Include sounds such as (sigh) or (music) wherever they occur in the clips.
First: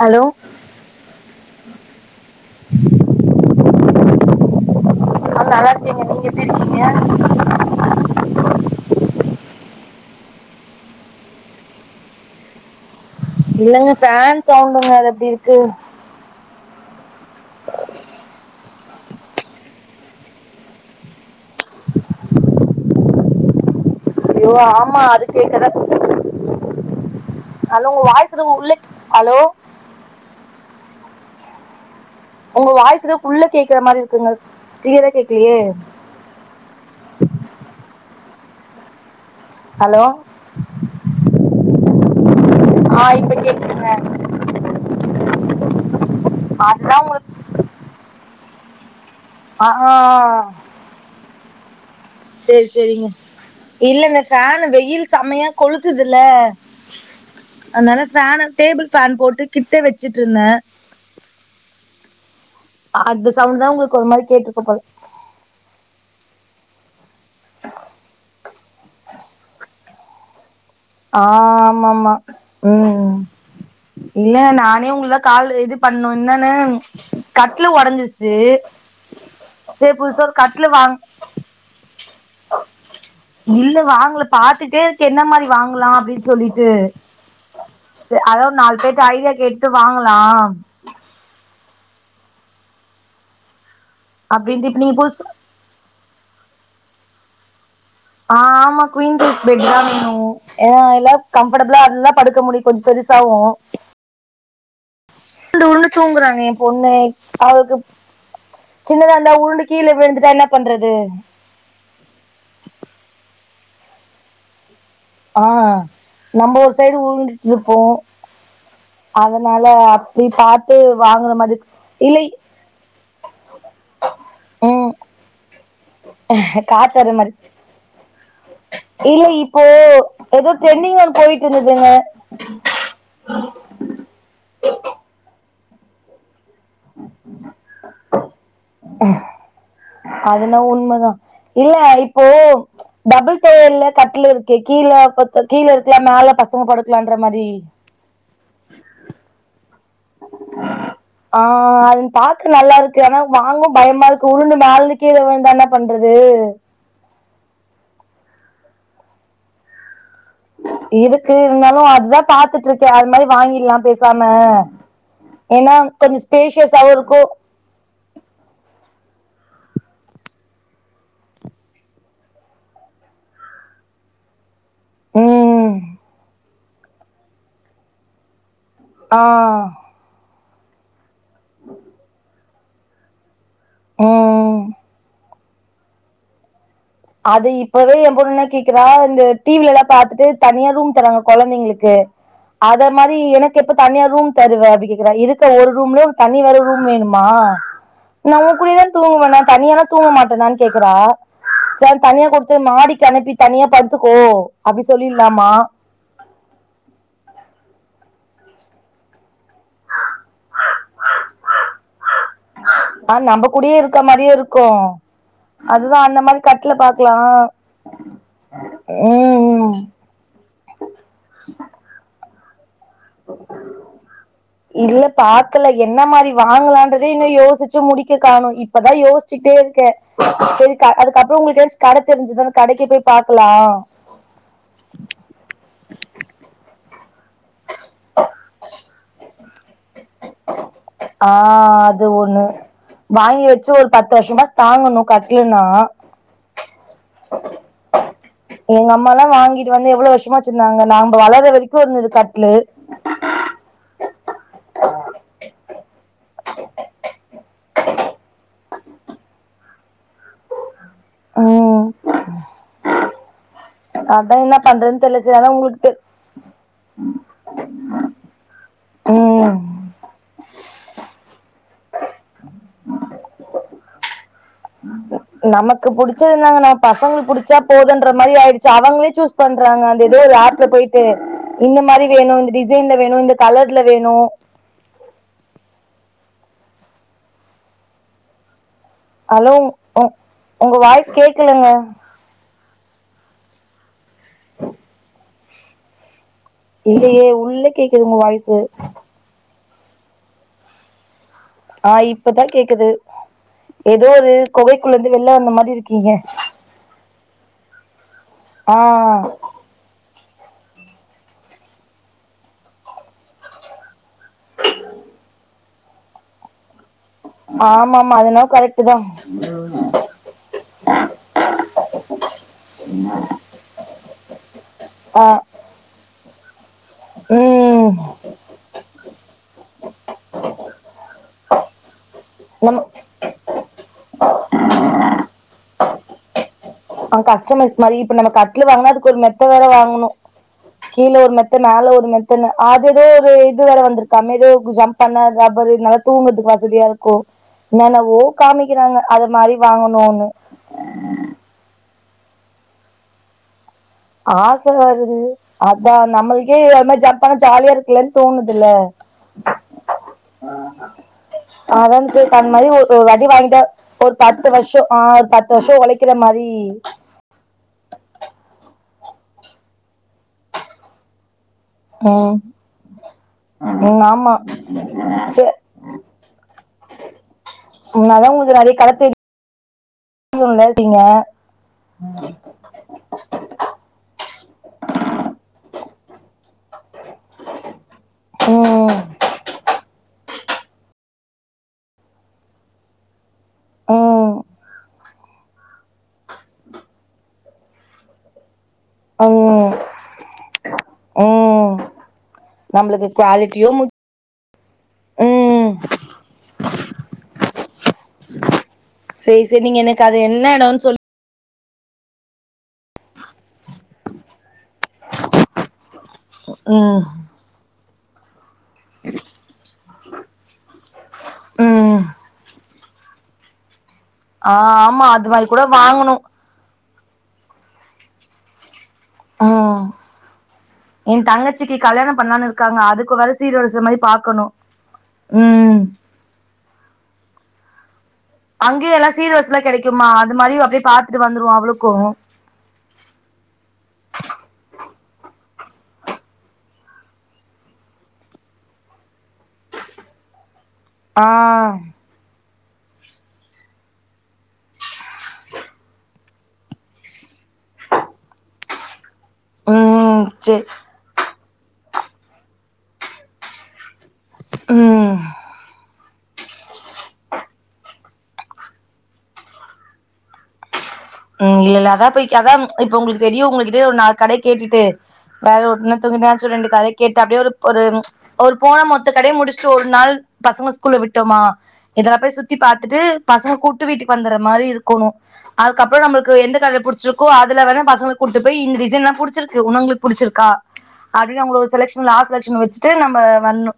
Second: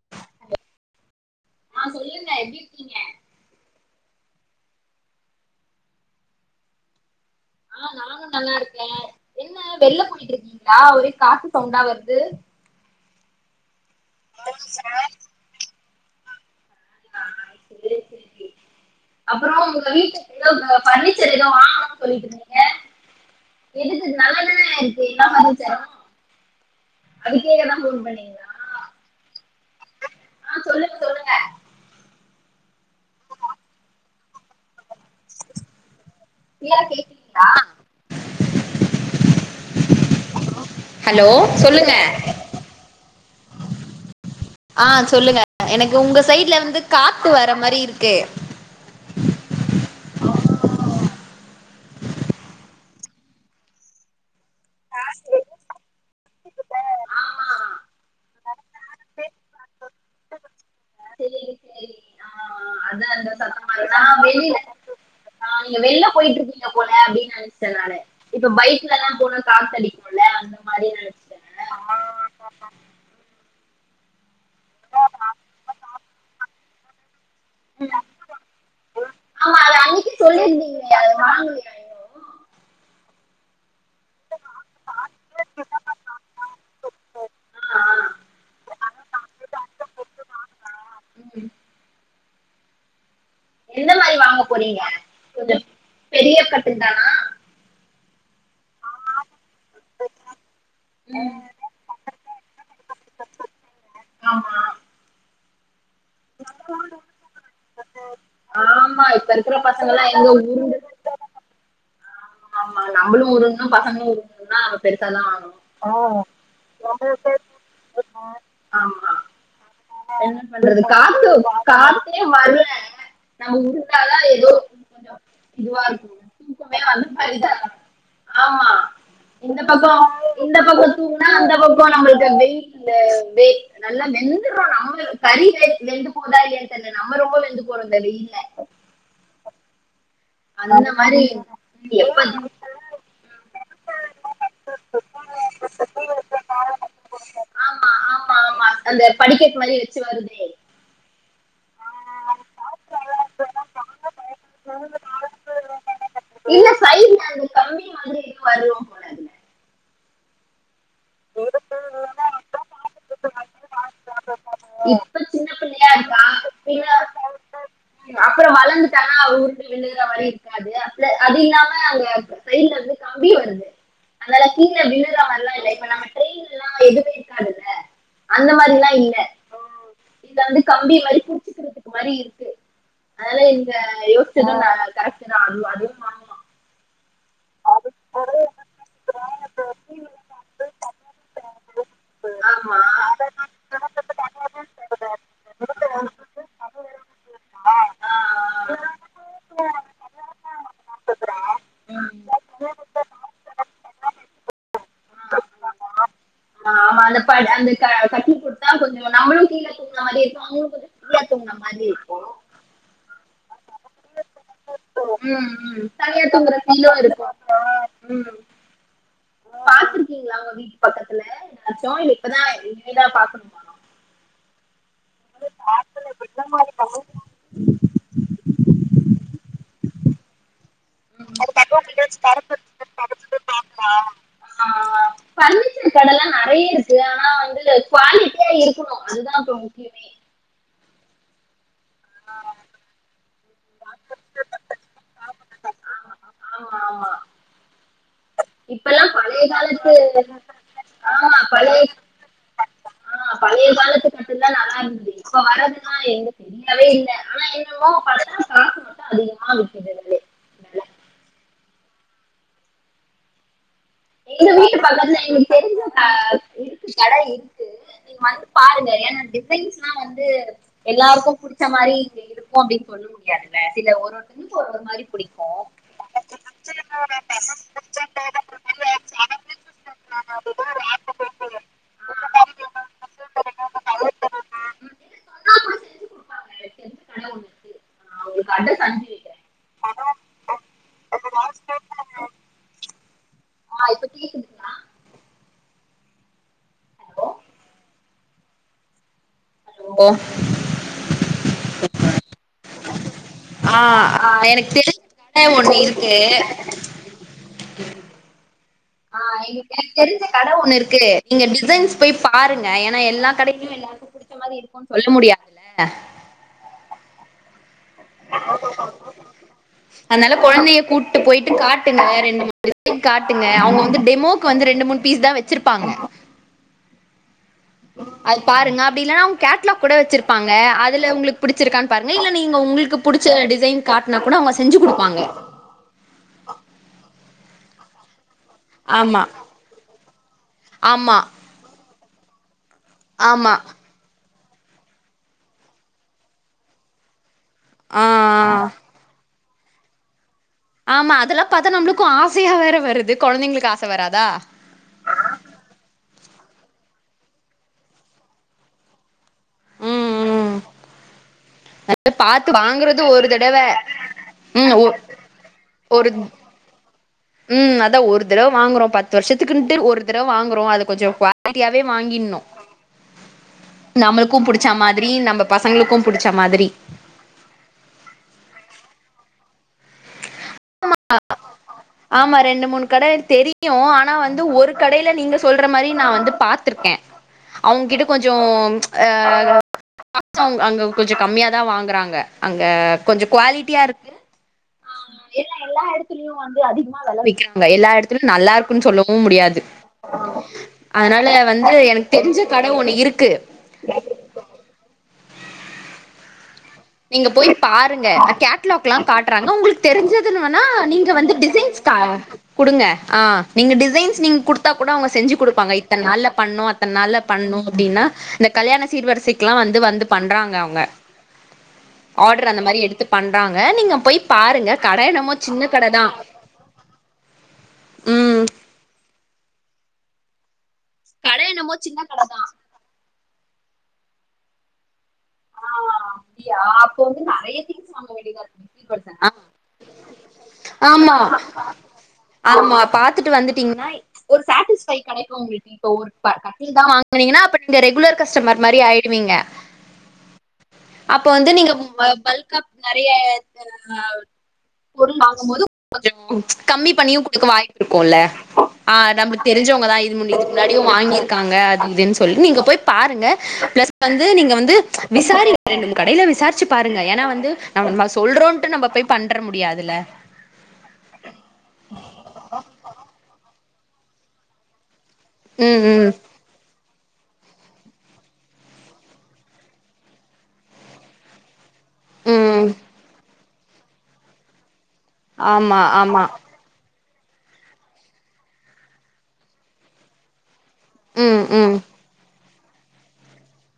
hello ஆஹ் சொல்லுங்க எப்டி இருக்கீங்க ஆஹ் நல்லாருக்கேங்க நீங்க எப்டி இருக்கீங்க ஆஹ் நாங்க நல்லாருக்கே என்ன வெள்ள போயிட்ருக்கீங்ளா ஒரே காத்து சவுண்டா வருது இல்லங்க பேன் சவுண்டுங்க அது அப்டிருக்கு ஆஹ் சேரி சேரி அப்றோ ஒங்க வீட்டு ஏதோ பர்னிச்சர் ஏதோ வாங்ணுனு சொல்லிட்ருந்தீங்க அஆமா அது கேக்குதான் அதுக்கேதா ஃபோன் உங்க வாய்ஸ் பண்ணீங்களா எது உள்ள ஹலோ ஆ சொல்லுங்க சொல்லுங்க உங்க வாய்ஸ்ஏத புள்ள கேக்குற மாதிரி இருக்குங்க நீங்க தா கேக்கலையே கிளியரா கேக்குறீங்களா ஹலோ ஹலோ சொல்லுங்க இப்ப கேக்குதுங்க ஆஹ் சொல்லுங்க எனக்கு உங்க சைட்ல வந்து அதுதா காத்து உங்களுக்கு வர மாதிரி இருக்கு ஆஹ் ஆஹ்ஹ சரி சரிங்க இல்ல இந்த பியான் வெயில் செமையா கொளுத்துதுல ஆமா அதனால ஃபேன் டேபிள் ஃபேன் போட்டு கிட்ட வச்சுட்டு இருந்தேன் சரிங்க சரி ஆஹ் அத அந்த சவுண்ட் தா உங்களுக்கு ஒரு சத்தம் மாரி வெளில கேட்டுருக்கு போல நீங்க வெளில போயிட்டு இருக்கீங்க போல அப்படின்னு நினைச்சேன்ன இப்ப பைக் வீலல்லாம் போன காத்தடி போடல அந்த மாரி நெனச்சிட்டே ஆஹ் ஆமாமா உம் இல்ல நானே உங்களதான் கால் இது பண்ணும் என்னன்னு கட்ல உடஞ்சிச்சு ஆமா அது சரி அன்னைக்கு புதுசா கட்ல சொல்லிருந்தீங்களே வாங்க அது வாங்கலையா இன்னு இல்ல வாங்கல பாாரத்துட்டே இருக்கேன் அதுக்கு என்ன மாதிரி வாங்கலாம் அப்படின்னு சொல்லிட்டு ஆ ஆ அத ஒரு நாலு பேர்ட ஐடியா கேட்டு வாங்கலாம் ம் எந்த மாதிரி வாங்க அப்டின்ட்டு இப்ப போறீங்க நீங்க புதுசு கொஞ்சம் பெரிய கட்டில் தான ஆஹ் ஆமா குவீன்சஸ் பெட் தான் வேணும் எல்லாம் ம் கம்ஃபர்டபிளா இருதான் படுக்க முடியும் கொஞ்சம் பெருசாவும் ஆமா ண்டூ தூங்குறாங்க என் பொண்ணு அவளுக்கு ஆமா சின்னதா இப்ப இருந்தா இருக்கிற உருண்டு கீழே பசங்கல்லா எங்க விழுந்துட்டா என்ன உருண்டு பண்றது ஆமா நம்மளும் உரும் பசமும் உரு தா ஆஹ் நம்ம ஒரு ஆ சைடு ஊருந்துட்டு இருப்போம் ஆமா அதனால அப்படி என்ன பாத்து பண்றது காத்து வாங்குற மாரி காத்தே இல்லை வர்ல நம்ம உருப்டாதா எதோ ம் கொஞ்ச இதுவா இருக்கு தூக்கமே வந்த காத்தாற மாரி மாரிதா ஆஹ் இல்ல இந்த இப்போ பக்க ஏதோ இந்த வந்து பக்க ட்ரெண்டிங் ஒன்னு தூங்குனா போயிட்டு அந்த இருந்ததுங்க பக்க நம்மளுக்கு வெயிலு வெ நல்ல வெண் இதுதா நம்மே கறி வெ வெந்து போதா இல்லயான் என்ன நம்ம ரொம்ப வெந்து போறோங்கிறது இல்ல அதுனா உண்மதா இல்ல எப்ப இப்பயே டபுள் டோர்ல கட்டில் இருக்கு கீழ பச கீழ இருக்கலா மேல பசங்க படுக்கலான்ற மாரி ஆமா ச்சு வருதே ஆஹ் உம் பாக்க நல்லா இருக்கு ஆனா வாங்க பயமா இருக்கு உருண்டு மேலருந்துக் கீழ விழுந்தா என்ன பண்றது இல்ல சைட்ல அந்த தம்பி மாதிரி நீயு கலர் பொடிலா போடக்கூடாதுன் நா இருக்கு இருந்தாலு அதுதா பாத்துட்ருக்கே அது மாரி வாங்கிற்லா பெஸ் னா இப்ப சின்ன ஏனா பிள்ளையா கொஞ்ச இருக்கா ஸ்பேஷியஸ்சாவு இருக்கு அப்றோ வளந்துட்டானா ஊருண்டு விழுகுற மாரி இருக்காது (unintelligible) அது இல்லாம அங்க சைட்ல இருந்து கம்பி வருது அதனால கீழ விழுற மாரில்லா இல்ல ம் இப்ப நம்ம டிரென்ல்லா மாரிலா இல்ல ஆஹ் இதுல வந்து கம்பி மாரி புடிச்சுக்கிறதுக்கு மாரி இருக்கு (unintelligible) (unintelligible) யோசிச்சது ம் (inaudible) கரெக்ட் தா அது அதுவு வாங்கலா அது இப்பவே என் பொண்ணு கேக்குறா இந்த டி விலா பாத்துட்டு தனியா ரூம் தராங்க கொழந்தைங்களுக்கு ஆமா அத மாரி எனக்கு எப்ப தனியா ரூம் தருவ அப்டி கேக்குறா இருக்க ஒரு ரூம்ல தனி வேற ரூம் வேணுமா நா உங்க கூடியதா தூங்குவே ந தனிய எல்லா தூங்க மாட்டேனான்னு கேக்குறா (unintelligible) ம் தனியா கொடுத்து மாடிக்கு அனுப்பி தனியா படுத்துக்கோ அப்டி சொல்லிலாமா ஆமா அந்த (unintelligible) அந்த க கட்டி குடுத்தா கொஞ்சோ நம்மளு கீழ தூங்கின மாரி இருக்கு அவுங்களு கொஞ்சோ ஃபிரீயா தூங்குண மாரி இருக்கு ஆஹ் நம்ம கூடேயே இருக்க மாரியே இருக்கு ம் ம் அதுதா அந்த தனியா மாரி தூங்குற கட்டுல ஃபீலு பாக்கலா இருக்கு ம் உம் (unintelligible) இப்ப தா ஏதா பாக்கணும இல்ல பாக்கல என்ன மாரி வாங்கலான்றதே இன்னு யோசிச்சு முடிக்க காணு இப்பதா யோசிச்சுட்டே இருக்கே செரி க அதுக்கப்புறோ உங்களுக்கு ஏதாச்சு கட தெரிஞ்சுது கடைக்கு போய் பாக்கலா ஆ பர்னிச்சர் கடல்லா நெறைய இருக்கு ஆனா வந்து (unintelligible) இருக்கணு அதுதா இப்ப முக்கியமே ஆஹ் அது ஒண்ணு வாங்கி வச்சு ஒரு பத்து வர்ஷேமா தாங்கணு கட்டுலனா ஆமா ஆமா ஆமா எங்க இப்பல்லா அம்மாலா பழைய வாங்கி காலத்து வந்து எவ்ளோ வர்ஷேமா வச்சிருந்தங்க நம் ப்ப ஆ வளர பழைய வரைக்கி இருந்துது கட்லு மேம் இப்ப வர்றதுன்னா எங்க தெரியவே இல்ல ஆனா என்னமோ பணங் காசு மட்டும் அதிகமா விக்குதுனே ம் அதா எங்க என்ன வீட்டு பண்றதுன்னு பக்கத்துல தெர்ல சரி எங்குளுக் அதா உங்களுக்கு தெரிஞ்ச தெ ப இருக்கு கடை இருக்கு நீங்க வந்து பாருங்க ஏன்னா ம் டிசைன்ஸ் எல்லா வந்து எல்லாருக்கு புடிச்ச மாதிரி இங்க இருக்கு அப்படின்னு சொல்ல முடியாதுல சில ஒரு ஒருத்தருக்கு ஒரு ஒரு மாதிரி பிடிக்கும் நமக்கு புடிச்சதுதாங்க நம் சொன்னா கூட பசங்க புடிச்சா செஞ்சு போதுன்ற மாதிரி ஆயிடுச்சு கொடுப்பாங்க அவங்கள சூஸ் எனக்கு பண்றாங்க தெரிஞ்ச அந்த ஏ ஆர்ட்ல போயிட்டு கடை இந்த மாதிரி வேணு இந்த டிசைன்ல வேணு இந்த கலர்ல வேணு (unintelligible) ஹலோ உ உங்க வாய்ஸ் கேக்கலங்க ஆயி (inaudible) இல்லையே ஹலோ உள்ளே கேக்குது உங்க வாயிசு ஹலோ ஆஹ் இப்பதா கேக்குது ஆ ஏதோ ஆ ஒரு எனக்கு கொகைக்குள்ள தெரிஞ்ச இருந்து வெள்ளா கடை வந்த மாதிரி ஒண்ணு இருக்கீங்க இருக்கு ஆ இங்க தெரிஞ்ச கடை ஒண்ணு இருக்கு நீங்க டிசைன்ஸ் போய் பாருங்க ஏன்னா எல்லா கடையையும் எல்லாருக்கு புடிச்ச மாரி இருக்கும்னு சொல்ல முடியாதுல (inaudible) ஆமா ஆமா அதுலா கரெட்டுதா என்ன வேற என் (inaudible) திருப்பி காட்டுங்க அவங்க வந்து டெமோக்கு வந்து ரெண்டு மூணு ஆ பீஸ் தா வச்சிருப்பாங்க ம் அது பாருங்க அப்டி இல்ன்னா கேட்லாக் கூட வச்சிருப்பாங்க அதுல உங்களுக்கு புடிச்சிருக்கான்னு பாருங்க இல்ல நீங்க நம்ம உங்களுக்கு புடிச்ச டிசைன் காட்டனா கூட அவங்க செஞ்சு குடுப்பாங்க அவங்க கஸ்டமர்ஸ் மாரி இப்போ நம்ம க வீடு வாங்கினா அதுக்கொரு ஆமா மெத்த வேற வாங்கணு கீழ ஆமா ஒரு மெத்த மேல ஒரு இப்போ என்ன அது வேறு ஆமா இது வேற வந்திருக்காமே ஹே ஜம்ப் பண்ண ரப்பர் நல்லா தூங்குறதுக்கு வசதியா இருக்கு ஆ நனவோ ஆ காமிக்கிறாங்க அது மாரி வாங்கணு ஒன்னு ஆமா அதுலா பாத்தா நம்மளுக்கு ஆசையா வேற வருது குழந்தைங்களுக்கு ஆ ஆச வருது அதா நம்மள்க் ஏ ஒரு மாதி ஜப்பான் ஜாலியா இருக்குல்லன்னு தோணுதுல அதா அத ச பாத்து அந் மாரி ஒரு வாங்குறது வடி தடவ வாங்கிட்டா ஒரு பத்து ம் வருஷ ஒ ஆஹ் பத்து வருஷ உழைக்கிற மாரி உம் அதா ஒரு தடவ வாங் ங்க்ரோ பத்து வருஷத்துக்குன்ட்டு ஒரு தடவ வாங்குறோம் அது கொஞ்சோ குவா உம் உம் ஆமா நம்மளுக்கு புடிச்ச மாதிரி நம்ம ஆச பசங்களுக்கு புடிச்ச மாதிரி (unintelligible) ஆமா (inaudible) ஆமா ரெண்டு மூணு கடை தெரியு ஆனா வந்து ந்து ஒரு கடையில நீங்க சொல்ற மாரி நா வந்து பாத்திருக்கே அவங்கிட்ட கொஞ்ஜோ ம் ஆஹ் (inaudible) அங்க கொஞ்ச கம்மியாதா வாங்கறாங்க அங்க கொஞ் குவாலிட்டியா இருக்கு ம் ஆமா எல்ல எல்லா இடத்துலயு வந்து அதிகமா விலவிக்கிறாங்க எல்லா இடத்துலயும் நல்லாருக் க்குனு சொல்லவும் முடியாது ம் அதனால வந்து ம் எனக் தெரிஞ்ச கட ஒண்ணு நம்மளுக்கு இருக்கு குவாலிட்டியு முக் ம் நீங்க போய் பாருங்க அ கே ட்லாகெல்லா செரி காட்றாங்க செரி நீங்க உங்களுக்கு எனக்கு அது தெரிஞ்சதுனு என்ன வேனா எடோன்னு சொல்லி நீங்க வந்து டிசைன் ஷ்டா குடுங்க ஆ நீங்க டிசைன்ஸ் நீங்க குடுத்தா கூட அவங்க செஞ்சு குடுப்பாங்க இத்தன நாள்ல பண்ணு அத்தன் ம் நாள்ல பண்ணு அப்டின்னா இந்த கல்யாண சீர்வரிசைக்குல்லா வந்து வந்து பண்றாங்க அவங்க ம் ஆர்டர் அந்த மாரி எடுத்து பண்றாங்க நீங்க போய் ஆ பாருங்க கட ஆமா அது என்னமோ மாரி கூட சின்ன கடதா வாங்கணு உம் ம் என் கட தங்கச்சிக்கு என்னமோ சின்ன கல்யாணம் கட தா பண்லானு இருக்காங்க அதுக்கு வற்ற சீர் வரிச மாரி பாக்கணு ம் ஆஹ் அப்டியா அப்ப வந்து நெறைய வாங்கவேண்டிதா (inaudible) அங்கேயு எல்லா சீர்வரிசலா கெடைக்குமா அது மாரி அப்டியே ஆமா பாத்துட்டு வந்துருவோ அவளுக்கு ஆமா பாத்துட்டு வந்துட்டீங்னா ஒரு சாடிஸ்ஃபை கெடைக்கு உங்களு இப்ப ஒரு ப கட்டில்தா வாங்கனீங்னா அப்ப நீங்க ரெகுலர் கஸ்டமர் மாரி ஆயிருவீங்க அப்ப ஆ வந்து நீங்க வ பல்கா நெறைய ஆ பொருள் வாங்கும் போது கொஞ்சொ கம்மி பண்ணியு குடுக்க வாய்ப்பிருக்குல ஆஹ் நம்ளுக் தெரிஞ்சவங்கதா இது (unintelligible) ம் செரி முன்னாடியு வாங்கி காங்க அது இதுன் சொல்லி நீங்க போய் பாருங்க பிளஸ் வந்து நீங்க வந்து ம் விசாரி கடைல விசாரிச்சு பாருங்க ஏனா வந்து நம்ம சொல்றோன்ட்டு நம்ப போய் பண்ற முடியாதுல உம் இல்லல்ல அதா போய்ட் அதா ப்ச் இப்ப உங்ளுக் தெரியு உங்க ப்டியே ஒரு நால் கடை கேட்டுட்டு வேற ம் ம் ஒன்னுத்துக்கு நா (unintelligible) இந்த கடை கேட்ட அப்டியே ஒரு ஒரு போன மொத்த கடைய முடிச்சுட்டு ஒரு நாள் பசங்க ஸ்கூல்ல விட்டோமா இதெல்லா போய் சுத்தி ம் பாத்துட்டு பசங்க கூட்டு விட்டுக்கு வந்தற்ற மாரி இரு கொணு அ ஆமா கப்புற ஆமா நம்ளுக்கு எந்த கட பு ருக்கோ அதுல வேனா பசங்களுக் கூட்டுப் போய் இந்த டிசைன்லா புடிச்சிருக்கு உனங்களுக்கு புடிச்சிருக்கா அப்டீனு ம் உங்களோ ம் செலக்ஷன் லாஸ் செலக்ஷன் வெ ச்ட்டு நம்ப வரணு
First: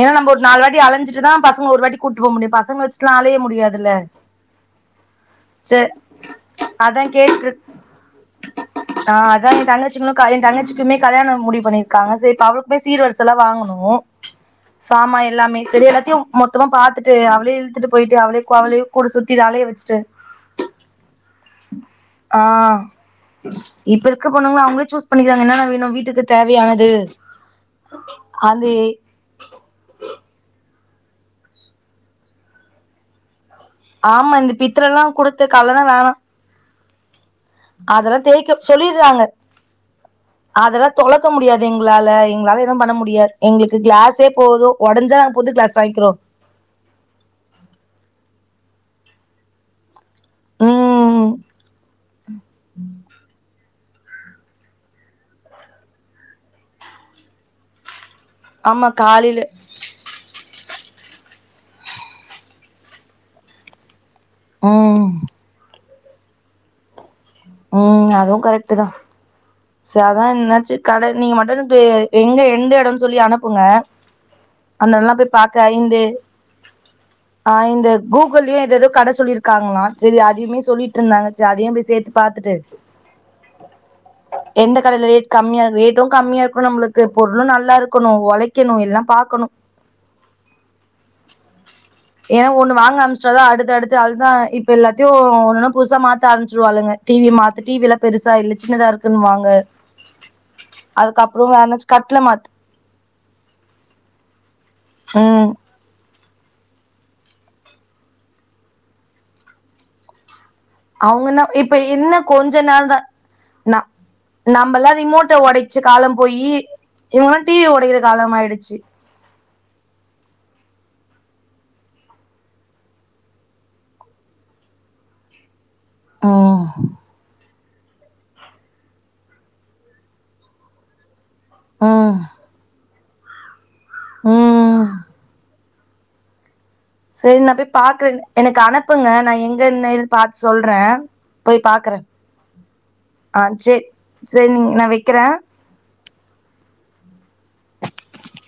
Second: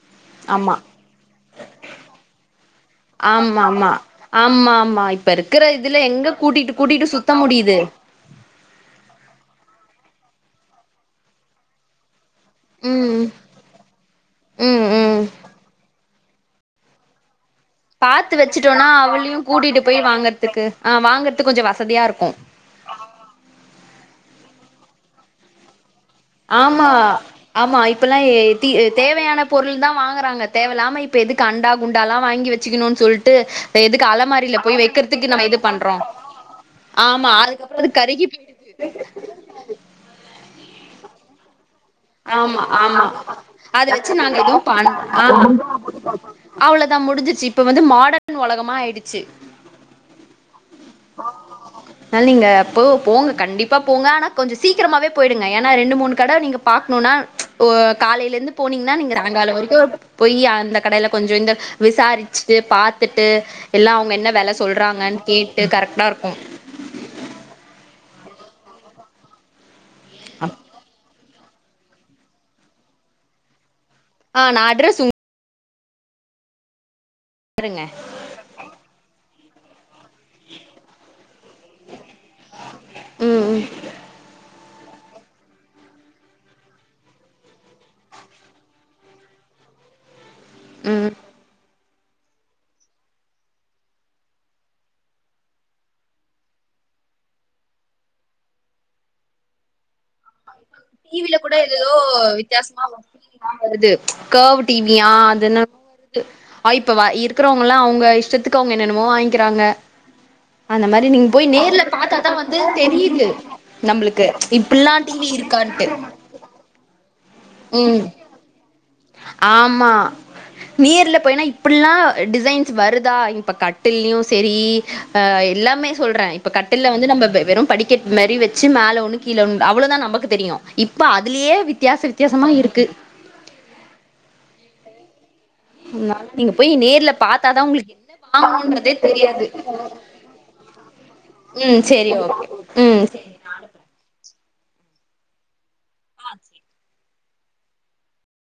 ஏனா நாம்போ ஒரு நாலு ஆமா வாட்டி அலஞ்சிட்டுதா பசங்க ஒரு வாட்டி கூட்டு போ முடியு பசங்க வச்சுட்லா அலய ஆமா ஆமா முடியாதுல்ல ஆமா ஆமா இப்ப இருக்கிற ச இதுல எங்க கூட்டிட்டு அதா கூட்டிட்டு சுத்த கேட்ரு முடியுது ஆ அதா எ தங்க ச்சி எ தங்கச்சிக்குமே கல்யாணோ முடிவு பண்ணிருக்காங்க சரி அவளுக்குமே சீர் ம் வரிசலா வாங்கணு ம் சாமா ம் எல்லாமே சரி எல்லாத்தையு மொத்தமா பாத்துட்டு அவளே இழுத்துட்டு போயிட்டு பாத்து அவளே அவளே வெச்சுட்டோனா கூட சுத்தி அவளையு அலைய கூட்டிட்டு வச்சுட்டு போய் வாங்கறதுக்கு வாங்கறதுக்கு கொஞ்சோ வசதியா இருக்கு ஆ இப்ப இருக்க பொண்ணுங்ளா அவங்களே சூஸ் பண்ணிக்கிறாங்க என்னா வேணு வீட்டுக்கு ஆமா தேவையானது ஆமா இப்பல்லா தி அது தேவையான பொருள்தா வாங்கறாங்க தேவல்லாம இப்ப எதுக்கு அண்டா குண்டால வாங்கி வெச்சுக்கணுன் சொல்ட்டு எதுக்கு ஆமா இந்த அலமாரில போய் பித்தலல்லா வைக்கறதுக்கு நம்ம குடுத்த இது கால்லா பண்றோ வேணா ஆமா அதுக்கப்றோ அது அதெல்லா கருகி போயிடுது தேய்க்க சொல்லிர்றாங்க அதெல்லா தொல க்க முடியாது எங்களால ஆமா எங்களால எதுவு பண்ண ஆமா முடியாது எங்களுக்கு அத வச்சு கிளாஸே நாங்க எதுவு போது ப ஒடஞ்சா நாங்க ஆமா புது கிளாஸ் வாங்கிக்கிறோ அவ்ளதா முடிஞ்சுச்சு இப்ப வந்து மாடன் உலகம் ஆயிடுச்சு ம் அதனால நீங்க போங்க போங்க கண்டிப்பா போங்க ஆனா கொஞ்ச சீக்கிரமாவே போயிடுங்க ஏனா ரெண்டு மூணு கட நீங்க பாக்ணுனா ஒ காலைல இருந்து ஆமா போனிங்னா நீங்க காலைல சாங்கால வரைக்கு போயி அந் த கடைல கொஞ்சோ இந்த விசாரிச்சுட்டு பாத்துட்டு எல்லா அவுங்க என்ன வெல ம் சொல்றாங்கன் கேட்டு கரெக்டா இருக்கு ம் அதுவு கரெக்ட்டுதா சர் அதா எதனாச்சு கடை நீங்க மட்டனுட்டு எங்க எந்த எடன்னு சொல்லி அனுப்புங்க ஆ நா அட்ரஸ் உங் கைந்து பாருங்க ஐந்து கூகுள் ஏ ஏதேதோ கடை சொல்லிருக் காங்லா செரி அதைமே சொல்லிட்ருந்தாங்க செ அதையும் போய் சேத்து துட்டு ம் ம் எந்த கடையில ரேட் கம்மியா ரேட்டும் கம்மியா இருக்கணும் நம்மளுக்கு பொருளும் நல்லா இருக்கணும் உழைக்கணும் எல்லாம் பாக்கணும் உம் ஏன்னா ஒண்ணு வாங்க ஆரம்பிச்சுட்டாதான் அடுத்தடுத்து அதுதான் இப்ப எல்லாத்தையும் ஒன்னுன்ன புதுசா மாத்த ஆரம்பிச்சுருவாளுஙக டிவி மாத்து டி விலாம் பெருசா இல்ல சின்னதா இருக்குன்னு வாங்க டிவில கூட ஏதேதோ வித்தியாசமா டிவி தான் வருது கர்வ் டிவியா ம் அது என்ன ஆஹ் இப்ப இருக்கிறவங்கலாம் அவங்க இஷ்டத்துக்கு அவங்க என்னென்னமோ வாங்கிக்கிறாங்க அந்த மாதிரி நீங்க அவங்கன்னா போய் இப்ப நேர்ல என்ன பார்த்தாதான் கொஞ்ச வந்து நாள் தான் தெரியுது ந நம்ளுக்கு நம்மல்லா இப்டில்லா டிவி ரிமோட்ட இருக்கு (inaudible) காலம் போயி இவங்க உம் ஆமா நீர்ல எனா இப்பல்லா டிசைன்ஸ் வருதா இப்ப கட்டலயு சேரி எல்லா இப்புமே சொல்ற இப்ப ம் கட்டல வந்து நம்ம வெறும் படிக்கட் மாரி வச்சு மேல ஒன்னு கீழ ஒன்னு அவ்வளோதா நமக்கு தெரியு இப்ப அது அதுலையே வித்தியச வித் இருக்கு உம் நானு நீங்க போய் நேர்ல சேரி நா பாத்தாதா போய் உங்களுக்கு பாக்குற என்ன எனக்கு வாங்கணுன்றதே அனுப்புங்க நா தெரியாது எங்கன்னு பாத்து சொல்ற போய் ம் பாக்குற சேரி ஓகே ம் சே ஆஹ் சேர் சேரி நீங்க நா வைக்குற ஆஹ் சேரி